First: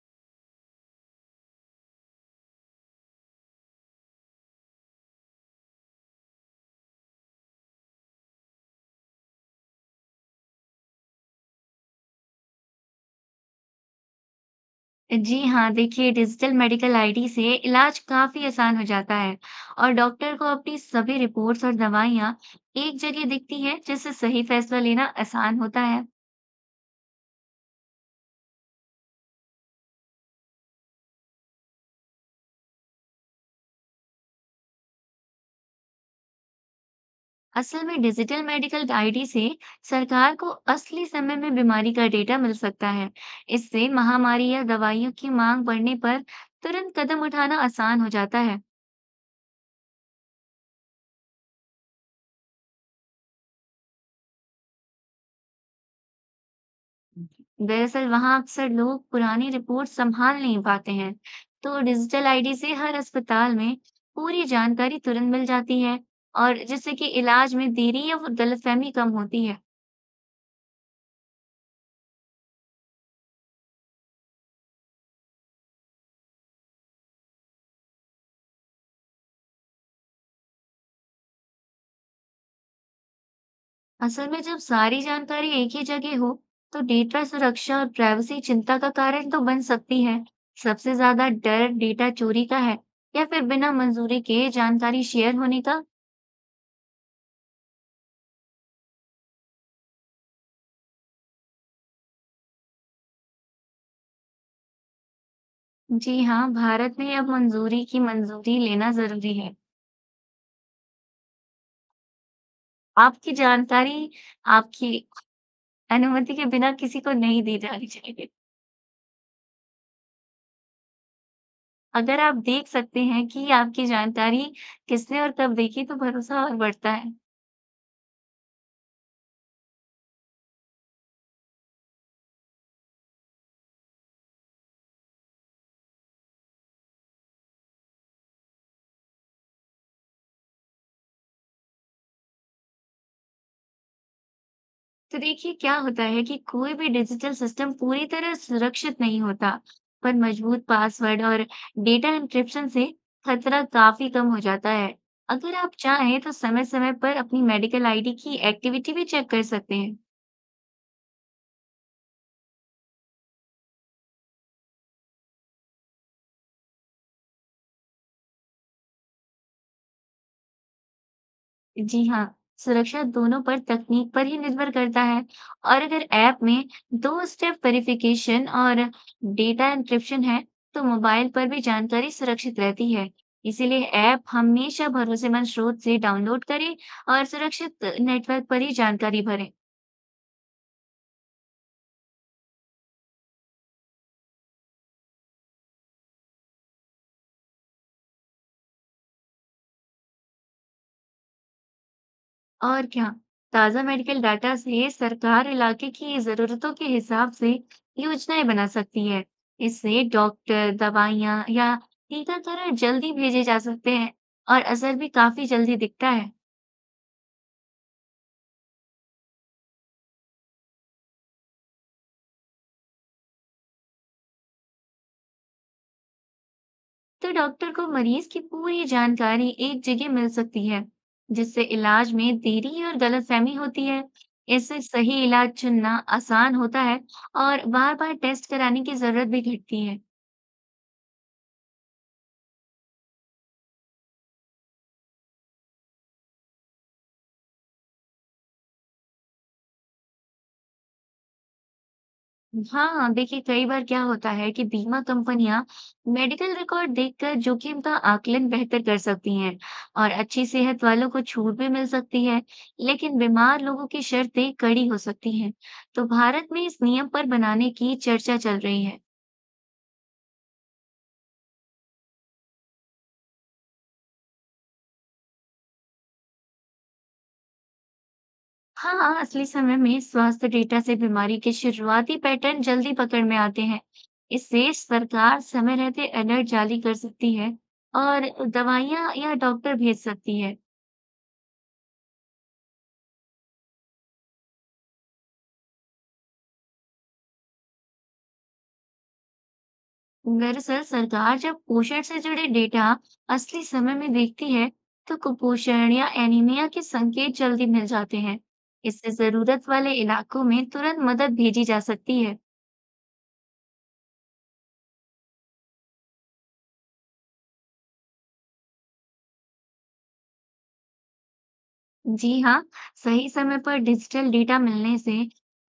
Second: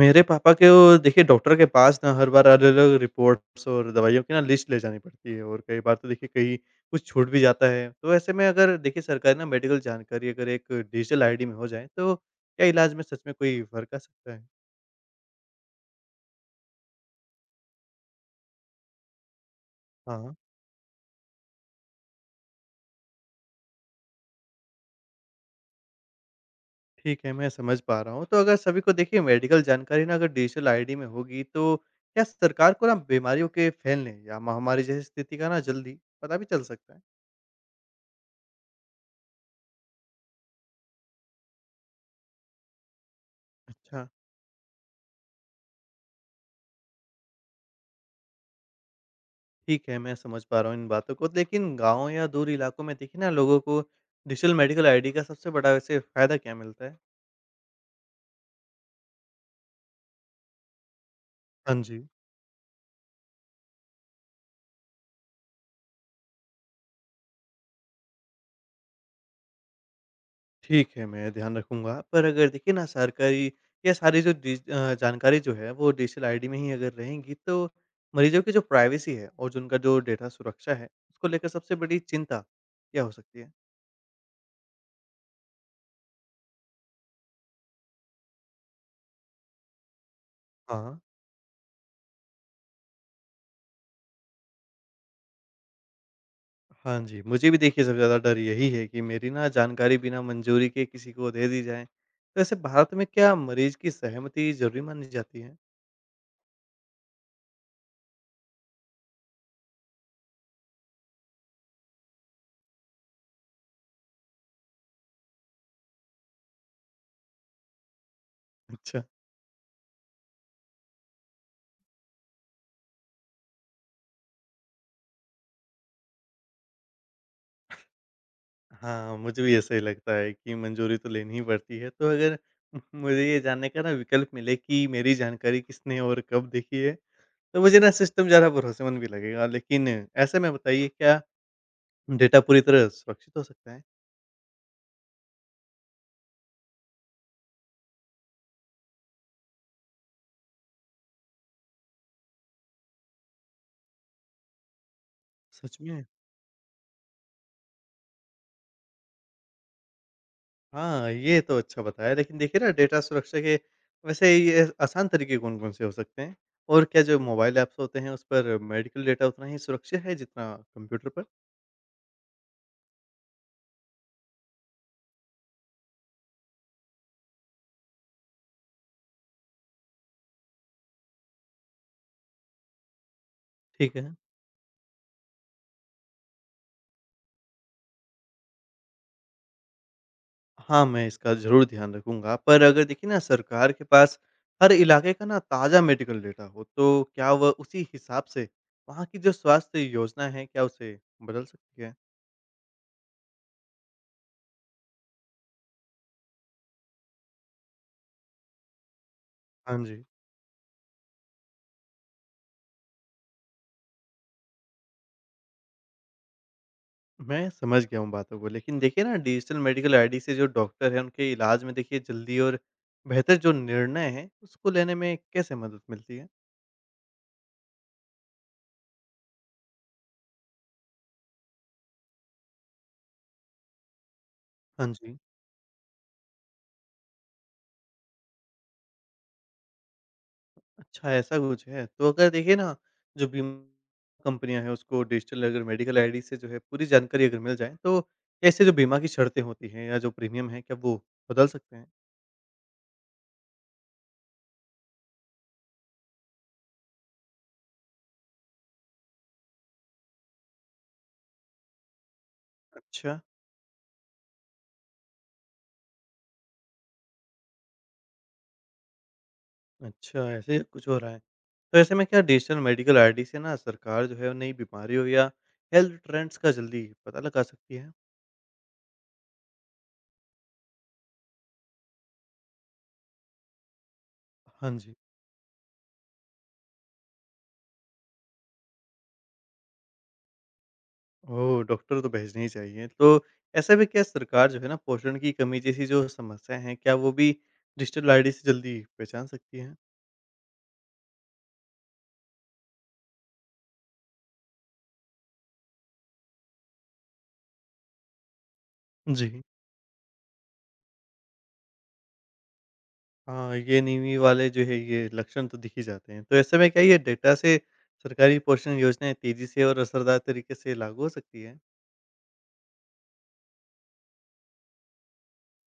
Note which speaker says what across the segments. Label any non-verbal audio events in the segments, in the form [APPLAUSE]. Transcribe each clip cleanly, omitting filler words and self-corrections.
Speaker 1: मेरे पापा के वो देखिए डॉक्टर के पास ना हर बार अलग-अलग रिपोर्ट्स और दवाइयों की ना लिस्ट ले जानी पड़ती है और कई बार तो देखिए कहीं कुछ छूट भी जाता है। तो ऐसे में अगर देखिए सरकारी ना मेडिकल जानकारी अगर एक डिजिटल आईडी में हो जाए तो क्या इलाज में सच में कोई फ़र्क आ सकता है?
Speaker 2: जी हाँ, देखिए डिजिटल मेडिकल आईडी से इलाज काफी आसान हो जाता है और
Speaker 1: हाँ,
Speaker 2: डॉक्टर को अपनी सभी रिपोर्ट्स और दवाइयाँ एक जगह दिखती है जिससे सही फैसला लेना आसान होता है।
Speaker 1: ठीक है, मैं समझ पा रहा हूँ। तो अगर सभी को देखिए मेडिकल जानकारी ना अगर डिजिटल आईडी में होगी तो क्या सरकार को ना बीमारियों के फैलने या महामारी जैसी स्थिति का ना जल्दी पता भी चल सकता है?
Speaker 2: असल में डिजिटल मेडिकल आईडी से सरकार को असली समय में बीमारी का डेटा मिल सकता है। इससे
Speaker 1: अच्छा।
Speaker 2: महामारी या दवाइयों की मांग बढ़ने पर तुरंत कदम उठाना आसान हो जाता है।
Speaker 1: ठीक है, मैं समझ पा रहा हूँ इन बातों को। लेकिन गाँव या दूर इलाकों में देखिए ना लोगों को डिजिटल मेडिकल आईडी का सबसे बड़ा वैसे फ़ायदा क्या मिलता है?
Speaker 2: दरअसल वहां अक्सर लोग पुरानी रिपोर्ट संभाल नहीं पाते हैं, तो
Speaker 1: हाँ जी।
Speaker 2: डिजिटल आईडी से हर अस्पताल में पूरी जानकारी तुरंत मिल जाती है और जिससे कि इलाज में देरी या वो गलतफहमी कम होती है।
Speaker 1: ठीक है, मैं ध्यान रखूँगा। पर अगर देखिए ना सरकारी या सारी जो जानकारी जो है वो डिजिटल आईडी में ही अगर रहेंगी तो मरीज़ों की जो प्राइवेसी है और जो उनका जो डेटा सुरक्षा है, उसको लेकर सबसे बड़ी चिंता क्या हो सकती है?
Speaker 2: असल में जब सारी जानकारी एक ही जगह हो, तो डेटा सुरक्षा और प्राइवेसी चिंता का कारण तो बन सकती है। सबसे
Speaker 1: हाँ।
Speaker 2: ज्यादा डर डेटा चोरी का है या फिर बिना मंजूरी के जानकारी शेयर होने का।
Speaker 1: हाँ जी, मुझे भी देखिए सबसे ज़्यादा डर यही है कि मेरी ना जानकारी बिना मंजूरी के किसी को दे दी जाए। तो वैसे भारत में क्या मरीज़ की सहमति ज़रूरी मानी जाती है?
Speaker 2: जी हाँ, भारत में अब मंजूरी लेना जरूरी है। आपकी जानकारी आपकी अनुमति के बिना किसी को नहीं दी जानी चाहिए।
Speaker 1: अच्छा।
Speaker 2: अगर आप देख सकते हैं कि आपकी जानकारी किसने और कब देखी तो भरोसा और बढ़ता है।
Speaker 1: हाँ, मुझे भी ऐसा ही लगता है कि मंजूरी तो लेनी ही पड़ती है। तो अगर [LAUGHS] मुझे ये जानने का ना विकल्प मिले कि मेरी जानकारी किसने और कब देखी है, तो मुझे ना सिस्टम ज़्यादा भरोसेमंद भी लगेगा। लेकिन ऐसे में बताइए क्या डेटा पूरी तरह सुरक्षित हो सकता है?
Speaker 2: तो देखिए क्या होता है कि कोई भी डिजिटल सिस्टम पूरी तरह सुरक्षित नहीं होता, पर मजबूत पासवर्ड और डेटा एन्क्रिप्शन से खतरा काफ़ी कम हो जाता है। अगर आप
Speaker 1: सच में?
Speaker 2: चाहें तो समय-समय पर अपनी मेडिकल आईडी की एक्टिविटी भी चेक कर सकते हैं।
Speaker 1: हाँ, ये तो अच्छा बताया। लेकिन देखिए ना डेटा सुरक्षा के वैसे ये आसान तरीके कौन-कौन से हो सकते हैं? और क्या जो मोबाइल ऐप्स होते हैं उस पर मेडिकल डेटा उतना ही सुरक्षित है जितना कंप्यूटर पर?
Speaker 2: जी हाँ, सुरक्षा दोनों पर तकनीक पर ही निर्भर करता है और अगर ऐप में दो स्टेप वेरिफिकेशन और डेटा एन्क्रिप्शन है, तो मोबाइल पर भी जानकारी सुरक्षित रहती है। इसीलिए
Speaker 1: ठीक है।
Speaker 2: ऐप हमेशा भरोसेमंद स्रोत से डाउनलोड करें और सुरक्षित नेटवर्क पर ही जानकारी भरें।
Speaker 1: हाँ, मैं इसका ज़रूर ध्यान रखूँगा। पर अगर देखिए ना सरकार के पास हर इलाके का ना ताज़ा मेडिकल डेटा हो तो क्या वह उसी हिसाब से वहाँ की जो स्वास्थ्य योजना है क्या उसे बदल सकती है?
Speaker 2: और क्या, ताज़ा मेडिकल डाटा से सरकार इलाके की ज़रूरतों के हिसाब से योजनाएं बना सकती है।
Speaker 1: हाँ
Speaker 2: इससे
Speaker 1: जी।
Speaker 2: डॉक्टर, दवाइयाँ या टीकाकरण जल्दी भेजे जा सकते हैं और असर भी काफ़ी जल्दी दिखता है।
Speaker 1: मैं समझ गया हूँ बातों को, लेकिन देखिए ना डिजिटल मेडिकल आईडी से जो डॉक्टर हैं उनके इलाज में देखिए जल्दी और बेहतर जो निर्णय हैं उसको लेने में कैसे मदद मिलती है?
Speaker 2: तो डॉक्टर को मरीज़ की पूरी जानकारी एक जगह मिल सकती है, जिससे इलाज में देरी और गलतफहमी होती है। इससे
Speaker 1: हाँ जी।
Speaker 2: सही इलाज चुनना आसान होता है और बार-बार टेस्ट कराने की ज़रूरत भी घटती है।
Speaker 1: अच्छा ऐसा कुछ है, तो अगर देखिए ना जो बीमा कंपनियाँ हैं उसको डिजिटल अगर मेडिकल आईडी से जो है पूरी जानकारी अगर मिल जाए तो ऐसे जो बीमा की शर्तें होती हैं या जो प्रीमियम है क्या वो बदल सकते हैं?
Speaker 2: हाँ, देखिए कई बार क्या होता है कि बीमा कंपनियां मेडिकल रिकॉर्ड देखकर जोखिम का आकलन बेहतर कर सकती हैं और अच्छी सेहत वालों को छूट भी मिल सकती है,
Speaker 1: अच्छा।
Speaker 2: लेकिन बीमार लोगों की शर्तें कड़ी हो सकती हैं। तो भारत में इस नियम पर बनाने की चर्चा चल रही है।
Speaker 1: अच्छा, ऐसे कुछ हो रहा है। तो ऐसे में क्या डिजिटल मेडिकल आईडी से ना सरकार जो है नई बीमारियों या हेल्थ ट्रेंड्स का जल्दी पता लगा सकती है?
Speaker 2: हाँ, असली समय में स्वास्थ्य डेटा से बीमारी के शुरुआती पैटर्न जल्दी पकड़ में आते हैं। इससे
Speaker 1: हाँ जी।
Speaker 2: सरकार समय रहते अलर्ट जारी कर सकती है और दवाइयाँ या डॉक्टर भेज सकती है।
Speaker 1: ओह! डॉक्टर तो भेजने ही चाहिए। तो ऐसे में क्या सरकार जो है ना पोषण की कमी जैसी जो समस्याएँ हैं, क्या वो भी डिजिटल आईडी से जल्दी पहचान सकती है?
Speaker 2: दरअसल सरकार जब पोषण से जुड़े डेटा असली समय में देखती है, तो कुपोषण या एनीमिया के संकेत जल्दी मिल जाते हैं। इससे
Speaker 1: जी
Speaker 2: जरूरत वाले इलाकों में तुरंत मदद भेजी जा सकती है।
Speaker 1: हाँ, ये नीवी वाले जो है ये लक्षण तो दिख ही जाते हैं। तो ऐसे में क्या ये डेटा से सरकारी पोषण योजनाएँ तेज़ी से और असरदार तरीके से लागू हो सकती है?
Speaker 2: जी हाँ, सही समय पर डिजिटल डेटा मिलने से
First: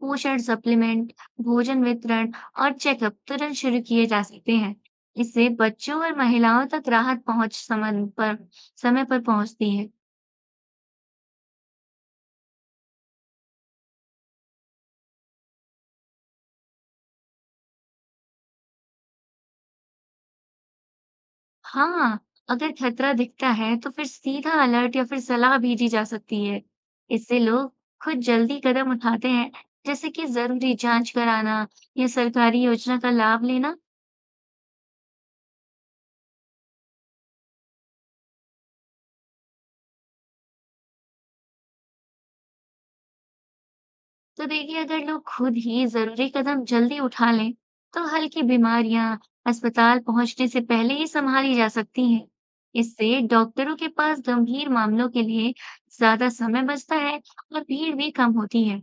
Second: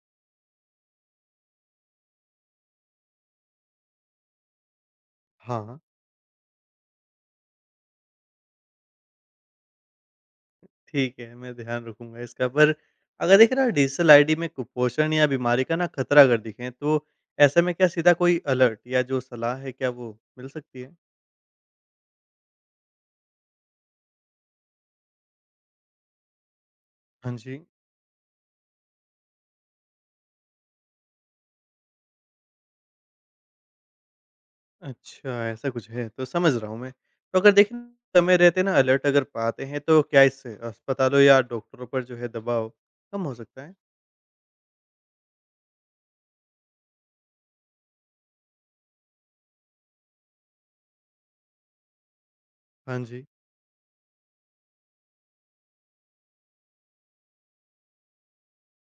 Speaker 2: पोषण सप्लीमेंट, भोजन वितरण और चेकअप तुरंत शुरू किए जा सकते हैं। इससे
Speaker 1: हाँ।
Speaker 2: बच्चों और महिलाओं तक राहत पहुंच समय पर पहुंचती है।
Speaker 1: ठीक है, मैं ध्यान रखूँगा इसका। पर अगर देखिए ना डिजिटल आईडी में कुपोषण या बीमारी का ना खतरा अगर दिखे, तो ऐसे में क्या सीधा कोई अलर्ट या जो सलाह है क्या वो मिल सकती है?
Speaker 2: हाँ, अगर खतरा दिखता है तो फिर सीधा अलर्ट या फिर सलाह भेजी जा सकती है।
Speaker 1: हाँ
Speaker 2: इससे
Speaker 1: जी।
Speaker 2: लोग खुद जल्दी कदम उठाते हैं, जैसे कि जरूरी जांच कराना या सरकारी योजना का लाभ लेना।
Speaker 1: अच्छा, ऐसा कुछ है, तो समझ रहा हूँ मैं। तो अगर देखिए समय रहते ना अलर्ट अगर पाते हैं, तो क्या इससे अस्पतालों या डॉक्टरों पर जो है दबाव कम हो सकता है?
Speaker 2: तो देखिए, अगर लोग खुद ही जरूरी कदम जल्दी उठा लें, तो हल्की बीमारियां अस्पताल पहुंचने से पहले ही संभाली जा सकती हैं।
Speaker 1: हाँ
Speaker 2: इससे
Speaker 1: जी।
Speaker 2: डॉक्टरों के पास गंभीर मामलों के लिए ज्यादा समय बचता है और भीड़ भी कम होती है।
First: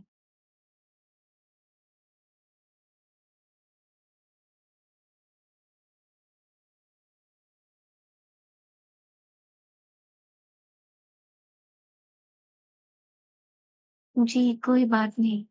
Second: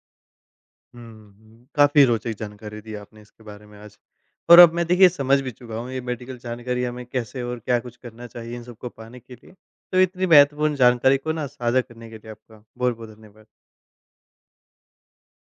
Speaker 1: हुँ, काफ़ी रोचक जानकारी दी आपने इसके बारे में आज। और अब मैं देखिए समझ भी चुका हूँ ये मेडिकल जानकारी हमें कैसे और क्या कुछ करना चाहिए इन सबको पाने के लिए। तो इतनी महत्वपूर्ण जानकारी को ना साझा करने के लिए आपका बहुत-बहुत धन्यवाद।
Speaker 2: जी, कोई बात नहीं।